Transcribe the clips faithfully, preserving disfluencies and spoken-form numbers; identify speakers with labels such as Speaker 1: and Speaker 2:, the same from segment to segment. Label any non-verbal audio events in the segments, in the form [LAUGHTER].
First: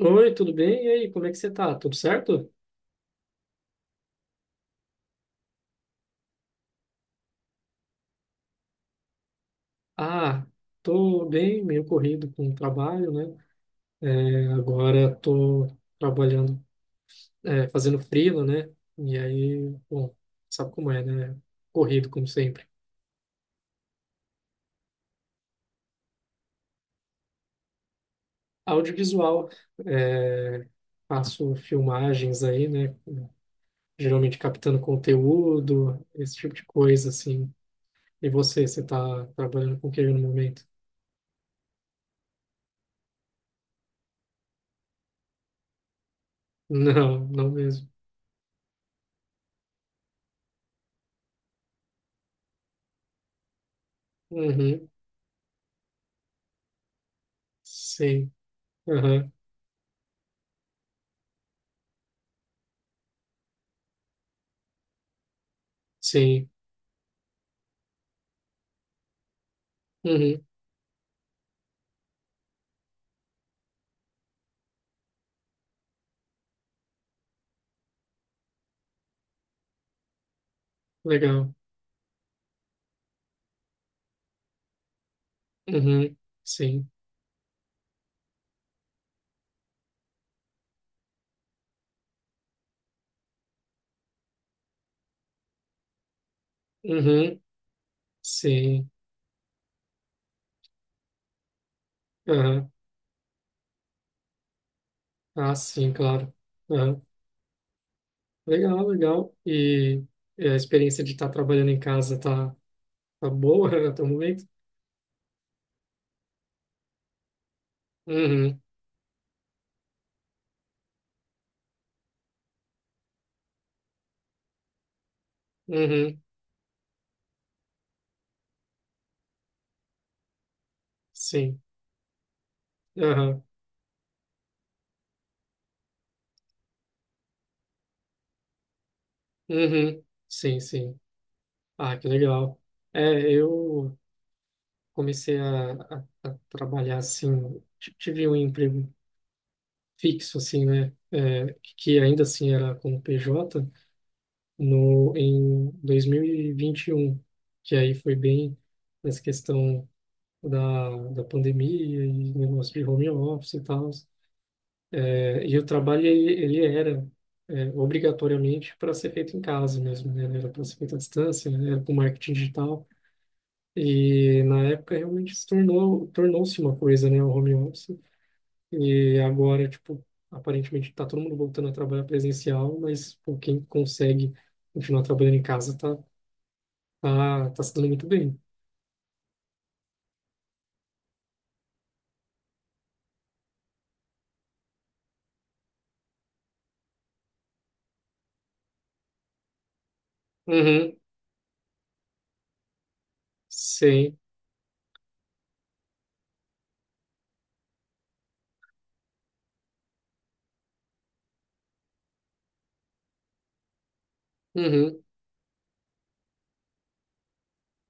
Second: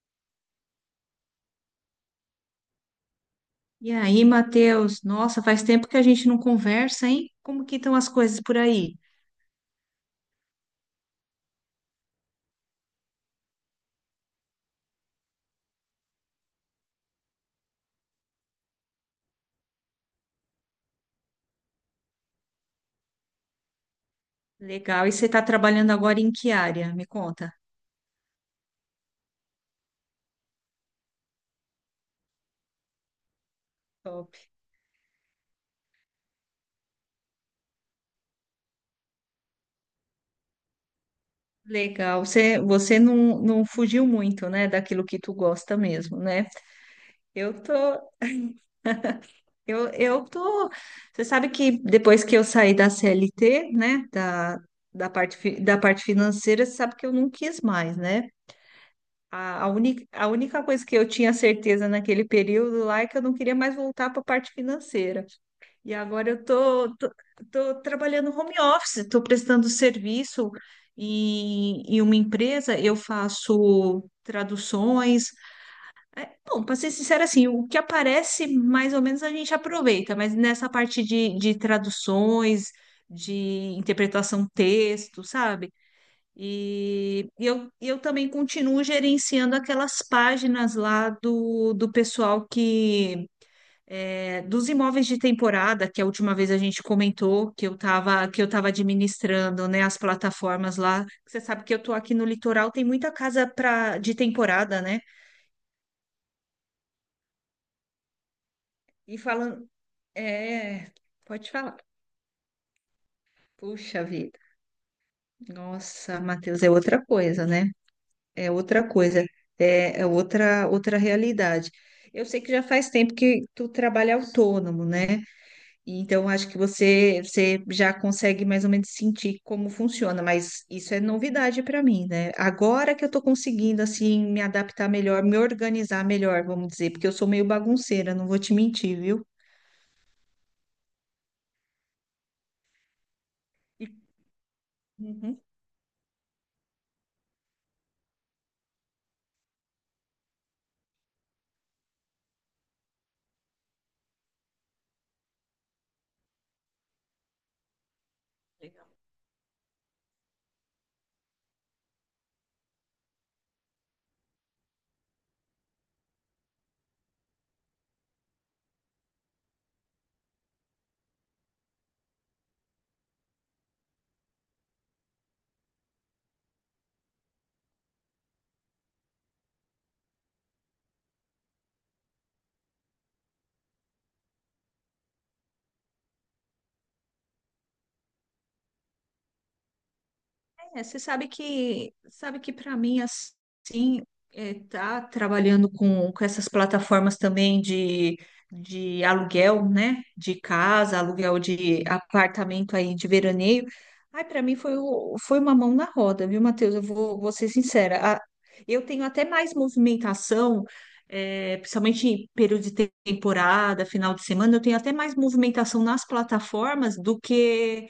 Speaker 1: Oi, tudo bem? E aí, como é que você tá? Tudo certo?
Speaker 2: E aí, Matheus? Nossa, faz tempo que a gente não conversa, hein? Como que estão as coisas por aí?
Speaker 1: Ah, tô bem, meio corrido com o trabalho, né? É, agora tô trabalhando, é, fazendo freela, né? E aí, bom, sabe como é, né? Corrido, como sempre.
Speaker 2: Legal. E você está trabalhando agora em que área? Me conta.
Speaker 1: Audiovisual, é, faço filmagens aí, né?
Speaker 2: Top.
Speaker 1: Geralmente captando conteúdo, esse tipo de coisa, assim. E você, você tá trabalhando com o que no momento?
Speaker 2: Legal. Você, você não, não fugiu muito, né, daquilo que tu gosta mesmo, né?
Speaker 1: [LAUGHS] Não, não
Speaker 2: Eu tô,
Speaker 1: mesmo.
Speaker 2: eu, eu tô. Você sabe que depois que eu saí da C L T, né, da,
Speaker 1: Uhum,
Speaker 2: da parte, fi- da parte financeira, você sabe que eu não quis mais, né?
Speaker 1: sim. Aham,
Speaker 2: A, a, única, a única coisa que eu tinha certeza naquele período lá é que eu não queria mais voltar para a parte financeira. E agora eu
Speaker 1: sim.
Speaker 2: tô, tô, tô trabalhando home office, estou prestando
Speaker 1: Uhum,
Speaker 2: serviço em, em uma empresa, eu faço traduções. Bom, para ser sincera, assim, o que aparece mais ou menos a gente aproveita, mas nessa parte de,
Speaker 1: legal.
Speaker 2: de traduções, de interpretação texto, sabe?
Speaker 1: Uhum, sim.
Speaker 2: E eu, eu também continuo gerenciando aquelas páginas lá do, do pessoal que é, dos imóveis de temporada, que a última vez a gente
Speaker 1: Uhum,
Speaker 2: comentou que eu estava que eu estava
Speaker 1: sim.
Speaker 2: administrando, né, as plataformas lá. Você sabe que eu tô aqui no
Speaker 1: Aham.
Speaker 2: litoral, tem muita casa pra, de temporada, né?
Speaker 1: Ah, sim, claro. Aham. Legal,
Speaker 2: E
Speaker 1: legal.
Speaker 2: falando,
Speaker 1: E e a
Speaker 2: é,
Speaker 1: experiência de estar
Speaker 2: pode
Speaker 1: trabalhando
Speaker 2: falar.
Speaker 1: em casa tá, tá boa [LAUGHS] até
Speaker 2: Puxa
Speaker 1: o
Speaker 2: vida.
Speaker 1: momento?
Speaker 2: Nossa, Matheus, é outra coisa, né? É
Speaker 1: Uhum,
Speaker 2: outra coisa, é, é outra outra realidade. Eu sei que já faz tempo que tu trabalha autônomo, né? E
Speaker 1: uhum,
Speaker 2: então acho que você você já consegue mais ou menos sentir como funciona, mas isso é
Speaker 1: sim.
Speaker 2: novidade para mim, né? Agora que eu tô
Speaker 1: Aham.
Speaker 2: conseguindo assim me adaptar melhor, me organizar melhor, vamos dizer, porque eu sou meio bagunceira, não vou te mentir, viu?
Speaker 1: Uhum, sim, sim. Ah, que legal. É, eu comecei
Speaker 2: Uhum.
Speaker 1: a, a, a trabalhar assim, t- tive um emprego fixo, assim, né? É, que ainda assim era como P J. No, em dois mil e vinte e um, que aí foi bem nessa questão da, da pandemia e negócio de home office e tal. É, e o trabalho, ele, ele era é, obrigatoriamente para ser feito em casa mesmo, né? Era para ser feito à distância, né? Era com marketing digital. E na época realmente se tornou, tornou-se uma coisa, né? O home office. E agora, tipo, aparentemente está todo mundo voltando a trabalhar presencial, mas pô, quem consegue continuar trabalhando em casa tá, ah, tá se dando muito bem.
Speaker 2: É, você sabe que sabe que para mim assim é, tá trabalhando com, com essas plataformas também de, de aluguel, né? De
Speaker 1: Uhum,
Speaker 2: casa, aluguel de apartamento aí de veraneio.
Speaker 1: sim.
Speaker 2: Ai, para mim foi, o- foi uma mão na roda, viu, Matheus? Eu vou, vou ser sincera. A- eu tenho até mais movimentação, é, principalmente em período de te- temporada, final de semana, eu tenho até
Speaker 1: Uhum,
Speaker 2: mais movimentação nas plataformas do que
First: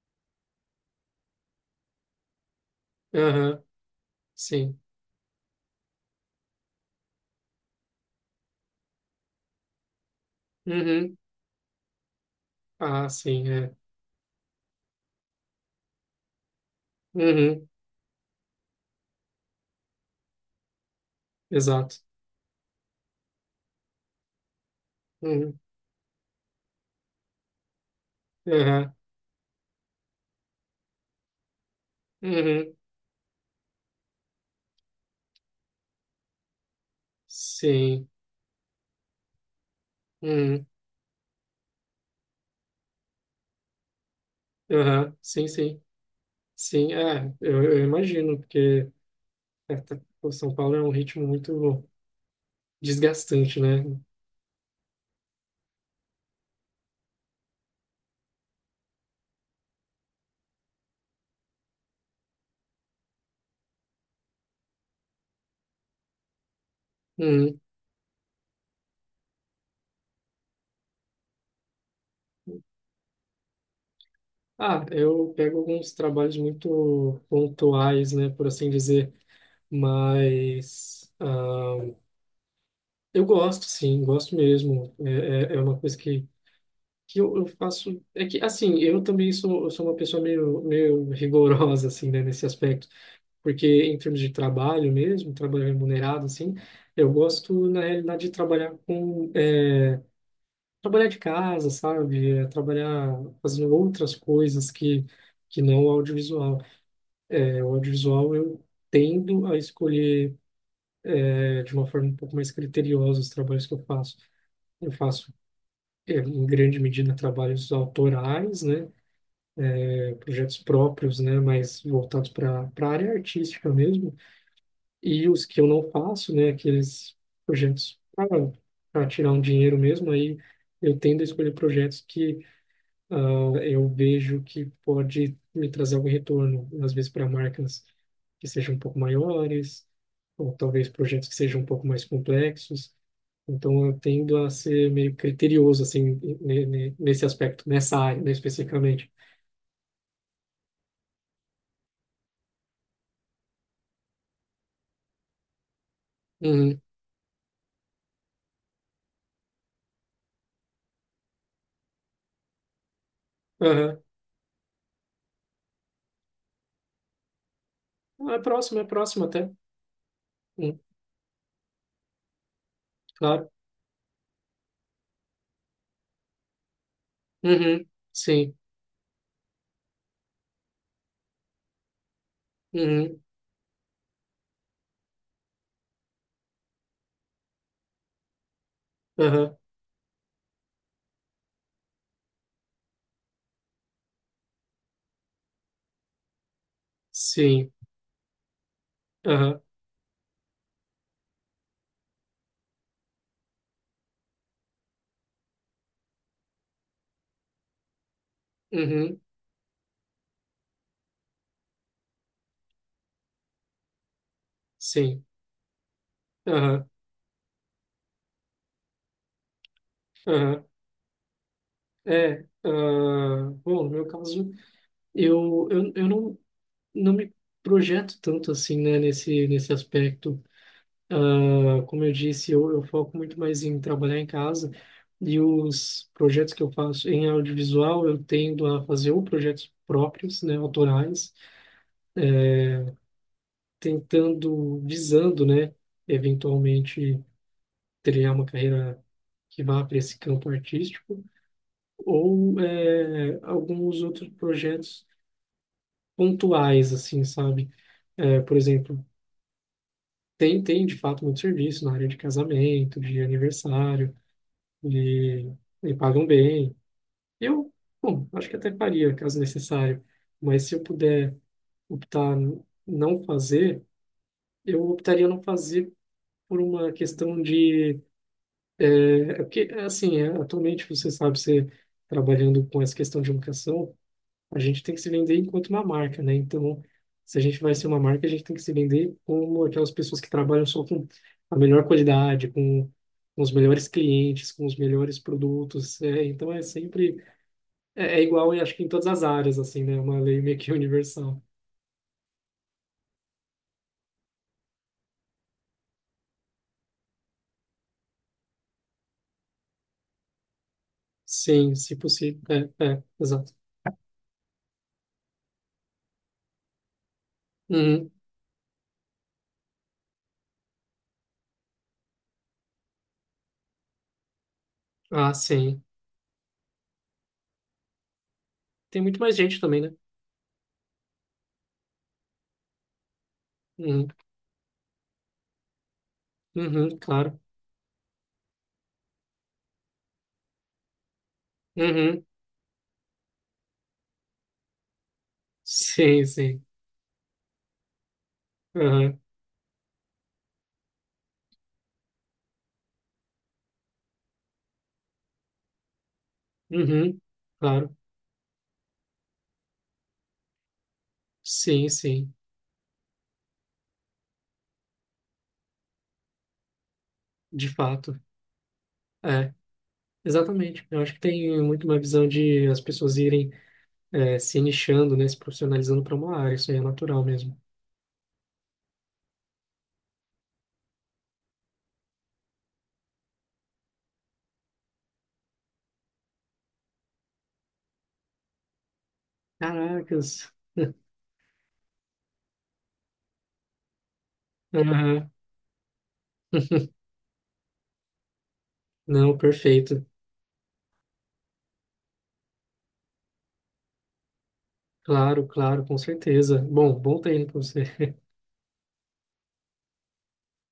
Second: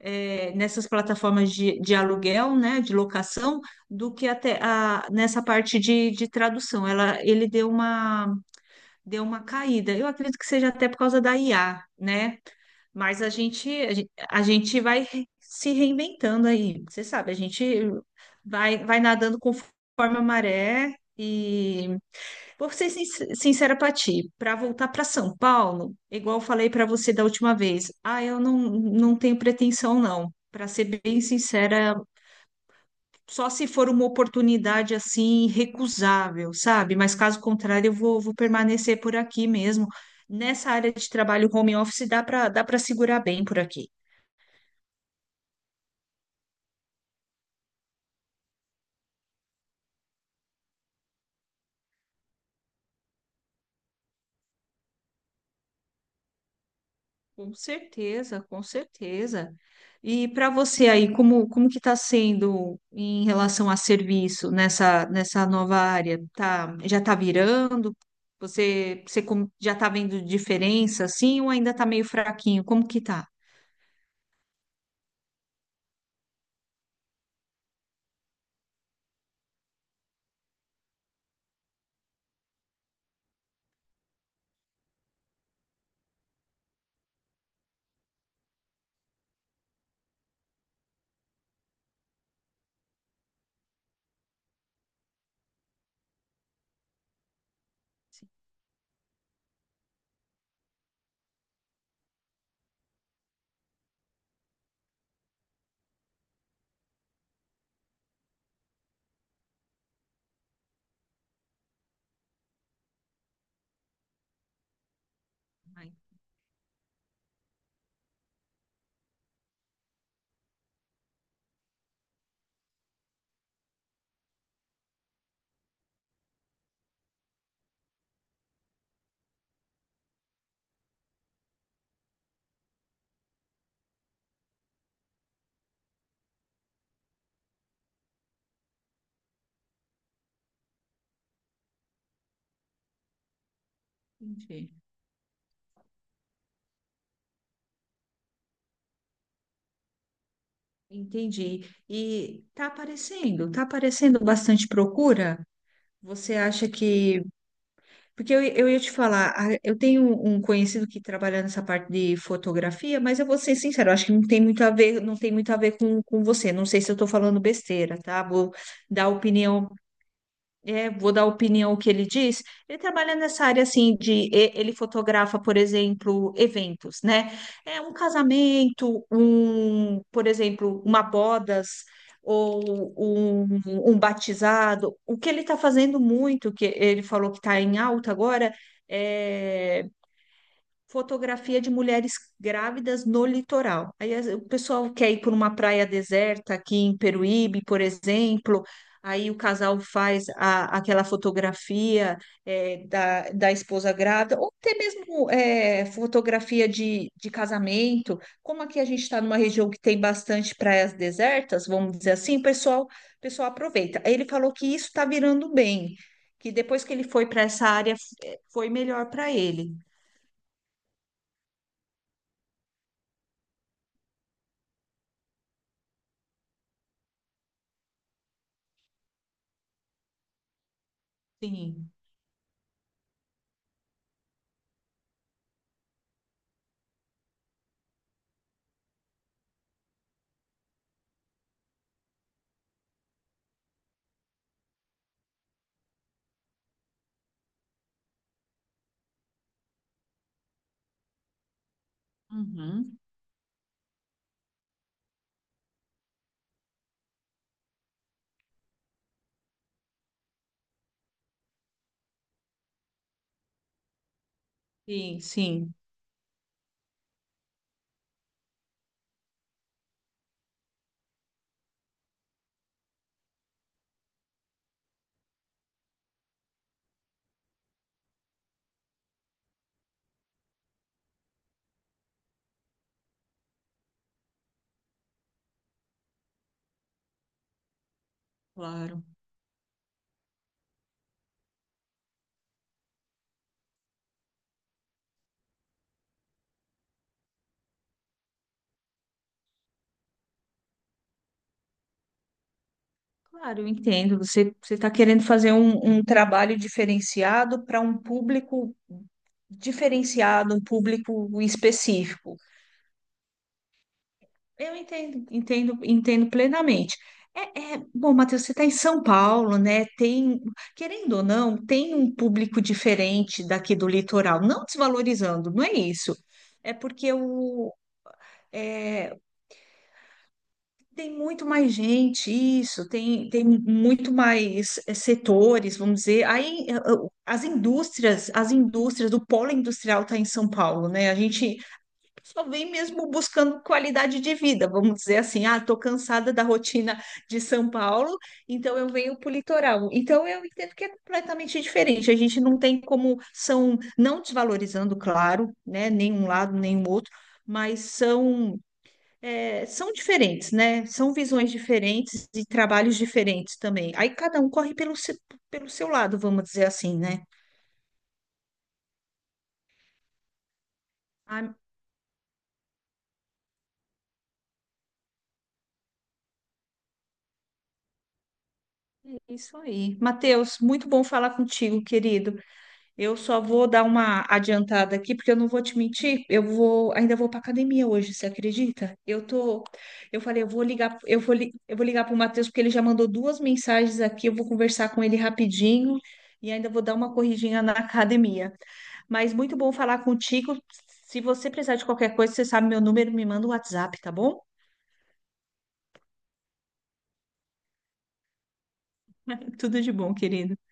Speaker 2: é, nessas plataformas de, de aluguel, né, de locação,
Speaker 1: aham,
Speaker 2: do que até
Speaker 1: sim.
Speaker 2: a, nessa parte de, de tradução. Ela, ele deu uma, deu uma caída. Eu acredito que seja até por
Speaker 1: Uhum,
Speaker 2: causa da I A, né?
Speaker 1: ah,
Speaker 2: Mas a
Speaker 1: sim,
Speaker 2: gente,
Speaker 1: é.
Speaker 2: a gen- a gente vai re- se reinventando aí. Você sabe, a gente
Speaker 1: Uhum,
Speaker 2: vai, vai nadando conforme a maré. E
Speaker 1: exato.
Speaker 2: vou ser sin- sincera para ti, para voltar para São
Speaker 1: Uhum,
Speaker 2: Paulo, igual eu falei para você da última vez, ah, eu não,
Speaker 1: aham,
Speaker 2: não tenho pretensão não. Para ser bem sincera,
Speaker 1: uhum,
Speaker 2: só se for uma oportunidade assim irrecusável, sabe? Mas caso contrário, eu
Speaker 1: sim.
Speaker 2: vou, vou permanecer por aqui mesmo.
Speaker 1: Uhum,
Speaker 2: Nessa área de trabalho home office dá para dá para segurar bem por aqui.
Speaker 1: aham, sim, sim. Sim, é, eu, eu imagino, porque é, tá- o São Paulo é um ritmo muito desgastante, né?
Speaker 2: Com certeza, com certeza. E para você aí, como, como que está sendo em relação a serviço nessa, nessa nova área? Tá, já está
Speaker 1: Uhum.
Speaker 2: virando? Você, você com- já está vendo diferença assim ou ainda está meio fraquinho? Como que tá?
Speaker 1: Ah, eu pego alguns trabalhos muito pontuais, né, por assim dizer, mas... ah, eu gosto, sim, gosto mesmo. É, é, é uma coisa que, que eu, eu faço. É que, assim, eu também sou, eu sou uma pessoa meio, meio rigorosa, assim, né, nesse aspecto. Porque, em termos de trabalho mesmo, trabalho remunerado, assim, eu gosto, na realidade,
Speaker 2: Sim,
Speaker 1: de trabalhar com. é, trabalhar de casa, sabe? É, trabalhar fazendo outras coisas que, que não o audiovisual. É, o audiovisual, eu tendo a escolher, é, de uma forma um pouco mais criteriosa os trabalhos que eu faço. Eu faço
Speaker 2: ah,
Speaker 1: é, em grande medida, trabalhos autorais, né? É, projetos próprios, né? Mas voltados para a área artística mesmo. E os que eu não faço, né? Aqueles projetos para tirar um dinheiro mesmo, aí eu tendo a escolher projetos que ah, eu vejo que pode me trazer algum retorno, às vezes para marcas que sejam um pouco maiores, ou talvez projetos que sejam um pouco mais complexos. Então, eu tendo a
Speaker 2: entendi.
Speaker 1: ser meio criterioso, assim, ne- ne- nesse aspecto, nessa área, né, especificamente.
Speaker 2: Entendi. E está aparecendo, está aparecendo bastante procura? Você acha
Speaker 1: Uhum.
Speaker 2: que porque eu, eu ia te falar, a- eu tenho um conhecido que trabalha nessa parte de fotografia, mas eu vou ser sincera, eu
Speaker 1: Aham.
Speaker 2: acho que não tem muito a ver, não tem muito a ver com, com você. Não sei se eu estou falando besteira, tá?
Speaker 1: Ah, é
Speaker 2: Vou
Speaker 1: próximo, é
Speaker 2: dar
Speaker 1: próximo até.
Speaker 2: opinião
Speaker 1: Hum,
Speaker 2: é, vou dar opinião ao que ele diz. Ele trabalha nessa
Speaker 1: claro.
Speaker 2: área assim de e- ele fotografa, por exemplo, eventos, né? É
Speaker 1: Uhum.
Speaker 2: um
Speaker 1: Sim.
Speaker 2: casamento, um, por exemplo, uma bodas ou
Speaker 1: Uhum.
Speaker 2: um, um batizado. O que ele está fazendo muito, que ele falou que está em alta agora,
Speaker 1: Aham.
Speaker 2: é fotografia de mulheres grávidas no litoral. Aí as- o pessoal quer ir por uma praia deserta aqui em Peruíbe,
Speaker 1: Sim.
Speaker 2: por exemplo. Aí o
Speaker 1: Aham.
Speaker 2: casal faz a- aquela fotografia é, da, da esposa grávida, ou até mesmo é, fotografia de, de casamento. Como aqui a gente
Speaker 1: Uhum.
Speaker 2: está numa região que tem bastante praias desertas, vamos dizer assim, o pessoal, o pessoal aproveita. Aí ele falou que isso está
Speaker 1: Sim.
Speaker 2: virando bem, que depois
Speaker 1: Aham.
Speaker 2: que ele foi para essa área, é, foi melhor para ele.
Speaker 1: Aham. É. Ah, bom, no meu caso. Eu, eu, eu não, não me projeto tanto assim, né, nesse, nesse aspecto. Ah,
Speaker 2: Sim.
Speaker 1: como eu disse, eu, eu foco muito mais em trabalhar em casa e os projetos que eu faço em audiovisual, eu tendo a fazer ou projetos próprios, né, autorais, tentando, visando, né, eventualmente trilhar uma carreira que vá para esse campo artístico ou
Speaker 2: Uhum.
Speaker 1: eh, alguns outros projetos pontuais, assim, sabe? Eh, por exemplo, tem, tem, de fato, muito serviço na área de casamento, de aniversário,
Speaker 2: Sim,
Speaker 1: e,
Speaker 2: sim,
Speaker 1: e pagam bem. Eu, bom, acho que até faria, caso necessário. Mas se eu puder optar n- não fazer, eu optaria não fazer por uma questão de... É é porque, assim, é, atualmente, você sabe, você trabalhando com essa questão de educação, a gente tem que se vender enquanto uma marca, né? Então, se a gente vai ser uma marca, a gente tem que se
Speaker 2: claro.
Speaker 1: vender como aquelas pessoas que trabalham só com a melhor qualidade, com, com os melhores clientes, com os melhores produtos. É, então, é sempre é, é igual, eu acho que em todas as áreas, assim, né? É uma lei meio que [LAUGHS] universal.
Speaker 2: Claro, eu entendo. Você você está querendo fazer um, um trabalho diferenciado para um público diferenciado, um público
Speaker 1: Sim, se
Speaker 2: específico.
Speaker 1: possível. É, é, exato.
Speaker 2: Eu entendo, entendo, entendo plenamente. É, é-
Speaker 1: Uhum.
Speaker 2: bom, Matheus, você está em São Paulo, né? Tem, querendo ou não, tem um público diferente daqui do litoral, não
Speaker 1: Ah,
Speaker 2: desvalorizando, não é
Speaker 1: sim.
Speaker 2: isso. É porque o,
Speaker 1: Tem
Speaker 2: é,
Speaker 1: muito mais gente também, né?
Speaker 2: tem muito mais gente, isso, tem, tem
Speaker 1: Uhum.
Speaker 2: muito mais eh, setores, vamos dizer. Aí eh,
Speaker 1: Uhum,
Speaker 2: eh,
Speaker 1: claro.
Speaker 2: as indústrias, as indústrias, o polo industrial está em São Paulo, né? A gente
Speaker 1: Uhum.
Speaker 2: só vem mesmo buscando qualidade de vida, vamos dizer assim, ah, estou
Speaker 1: Sim,
Speaker 2: cansada da
Speaker 1: sim.
Speaker 2: rotina de São Paulo, então eu venho
Speaker 1: Uhum.
Speaker 2: para o litoral. Então eu entendo que é completamente diferente. A gente não tem como são, não desvalorizando, claro, né? Nem um lado, nem o outro,
Speaker 1: Uhum.
Speaker 2: mas
Speaker 1: Claro.
Speaker 2: são é, são diferentes, né? São visões
Speaker 1: Sim,
Speaker 2: diferentes
Speaker 1: sim.
Speaker 2: e trabalhos diferentes também. Aí cada um corre pelo, se- pelo seu lado, vamos dizer assim, né?
Speaker 1: De fato. É. Exatamente. Eu acho que
Speaker 2: Ah,
Speaker 1: tem muito uma visão de as pessoas irem eh, se nichando, né, se profissionalizando para uma área. Isso aí é natural mesmo.
Speaker 2: é isso aí. Matheus, muito bom falar contigo, querido. Eu só vou dar uma adiantada aqui, porque eu não vou te mentir. Eu vou, ainda vou para academia hoje, você acredita? Eu tô, eu falei, eu
Speaker 1: Caracas.
Speaker 2: vou
Speaker 1: [LAUGHS]
Speaker 2: ligar, eu vou, li- eu vou ligar para o Matheus, porque ele já mandou duas mensagens aqui. Eu vou conversar com ele
Speaker 1: Aham.
Speaker 2: rapidinho e ainda vou dar uma corridinha na academia. Mas
Speaker 1: Não,
Speaker 2: muito bom falar
Speaker 1: perfeito.
Speaker 2: contigo. Se você precisar de qualquer coisa, você sabe meu número, me manda um WhatsApp, tá bom?
Speaker 1: Claro, claro, com certeza. Bom, bom treino para você.
Speaker 2: [LAUGHS] Tudo de bom, querido.